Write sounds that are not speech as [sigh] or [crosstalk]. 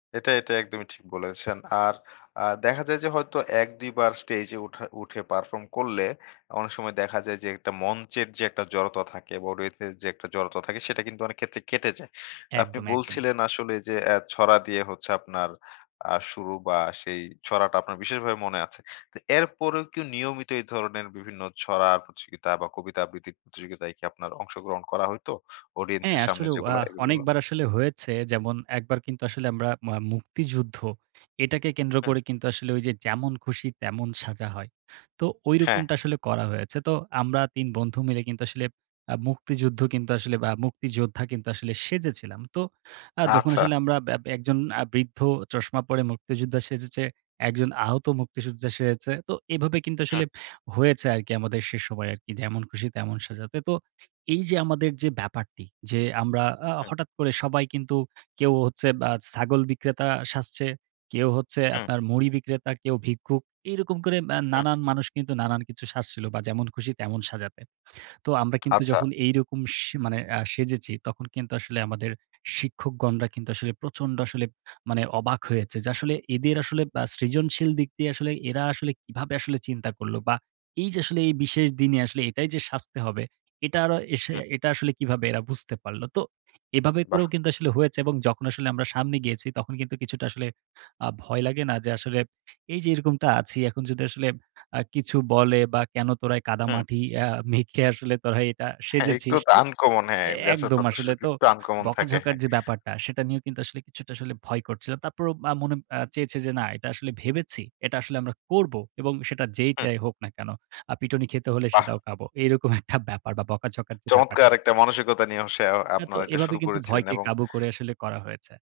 এটা, এটা একদমই ঠিক বলেছেন। আর আ দেখা যায় যে হয়তো, ১, ২ বার স্টেজে উঠার উঠে পারফর্ম করলে, অনেক সময় দেখা যায় যে, একটা মঞ্চের যে একটা জড়তা থাকে। বা রেথের যে একটা জড়তা থাকে, সেটা কিন্তু অনেক ক্ষেত্রে কেটে যায়। আপনি একদম, একদমই। বলছিলেন আসলে যে, অ্যা ছড়া দিয়ে হচ্ছে আপনার আ শুরু, বা সেই ছড়াটা আপনার বিশেষভাবে মনে আছে। তো এরপরেও কি নিয়মিত এই ধরনের বিভিন্ন ছড়া প্রতিযোগিতা, বা কবিতা আবৃত্তির প্রতিযোগিতায় কি আপনার অংশগ্রহণ করা হইতো? অডিয়েন্স হ্যাঁ। এর সামনে আসলেও আ যেগুলা, এগুলো? অনেকবার আসলে হয়েছে। যেমন, একবার কিন্তু আসলে আমরা মা মুক্তিযুদ্ধ এটাকে কেন্দ্র হু। করে কিন্তু আসলে, ঐ যে যেমন খুশি তেমন সাজা হয়। তো হ্যাঁ। ঐরকমটা আসলে করা হয়েছে। তো আমরা ৩ বন্ধু মিলে কিন্তু আসলে আ মুক্তিযুদ্ধ কিন্তু আসলে আ মুক্তিযোদ্ধা কিন্তু আসলে সেজেছিলাম। তো আ যখন আচ্ছা। আসলে আমরা ব্য একজন আ বৃদ্ধ চশমা পরে মুক্তিযোদ্ধা সেজেছে, একজন আহত মুক্তিযোদ্ধা সেজেছে। তো এভাবে কিন্তু হু। আসলে হয়েছে আরকি আমাদের সে সময় আরকি যেমন খুশি তেমন সাজাতে। তো এই যে আমাদের যে ব্যাপারটি, যে আমরা আ হু। হঠাৎ করে সবাই কিন্তু কেউ হচ্ছে বা ছাগল বিক্রেতা সাজছে, কেউ হচ্ছে হু। আপনার মুড়ি বিক্রেতা, কেউ ভিক্ষুক। এইরকম করে ম্যা হু। নানান মানুষ কিন্তু নানান কিছু সাজছিল, বা যেমন খুশি তেমন সাজাতে। তো আমরা কিন্তু আচ্ছা। যখন এইরকম স মানে আ সেজেছি, তখন কিন্তু আসলে আমাদের শিক্ষকগণরা কিন্তু আসলে প্রচন্ড আসলে মানে অবাক হয়েছে। যে আসলে এদের আসলে বা সৃজনশীল দিক দিয়ে, আসলে এরা আসলে কিভাবে আসলে চিন্তা করলো। বা এই যে আসলে এই বিশেষ দিনে আসলে এটাই যে সাজতে হবে। এটা অরা এস হু। এটা আসলে কিভাবে এরা বুঝতে পারলো। তো এভাবে বাহ! করেও কিন্তু আসলে হয়েছে, এবং যখন আসলে আমরা সামনে গিয়েছি, তখন কিন্তু কিছুটা আসলে আ ভয় লাগে না যে, আসলে এই যে এরকমটা আছি, এখন যদি আসলে আ কিছু বলে, বা, কেন তোরা এ হু। কাদামাটি আ মেখে আসলে তোরা এটা হ্যাঁ, একটু সেজেছিস? তো তো আনকমন হ্যাঁ। বেচত একদম আসলে [unintelligible] তো একটু আনকমন থাকে, বকাঝকার হ্যাঁ। যে ব্যাপারটা, সেটা নিয়েও কিন্তু আসলে কিছুটা আসলে ভয় করছিল। তারপরও আ মনে আ চেয়েছে যে না এটা আসলে ভেবেছি। এটা আসলে আমরা করব। এবং সেটা হু। যেইটাই হোক না কেন। আ পিটুনি খেতে হলে বাহ! সেটাও খাবো। এরকম একটা [scoffs] ব্যাপার বা বকাঝকা যে চমৎকার ব্যাপারটি একটা মানসিকতা নিয়ে হচ্ছে আ অ্যা তো আপনারা এটা এভাবে শুরু কিন্তু করেছিলেন ভয়কে এবং কাবু করে আসলে করা হয়েছে।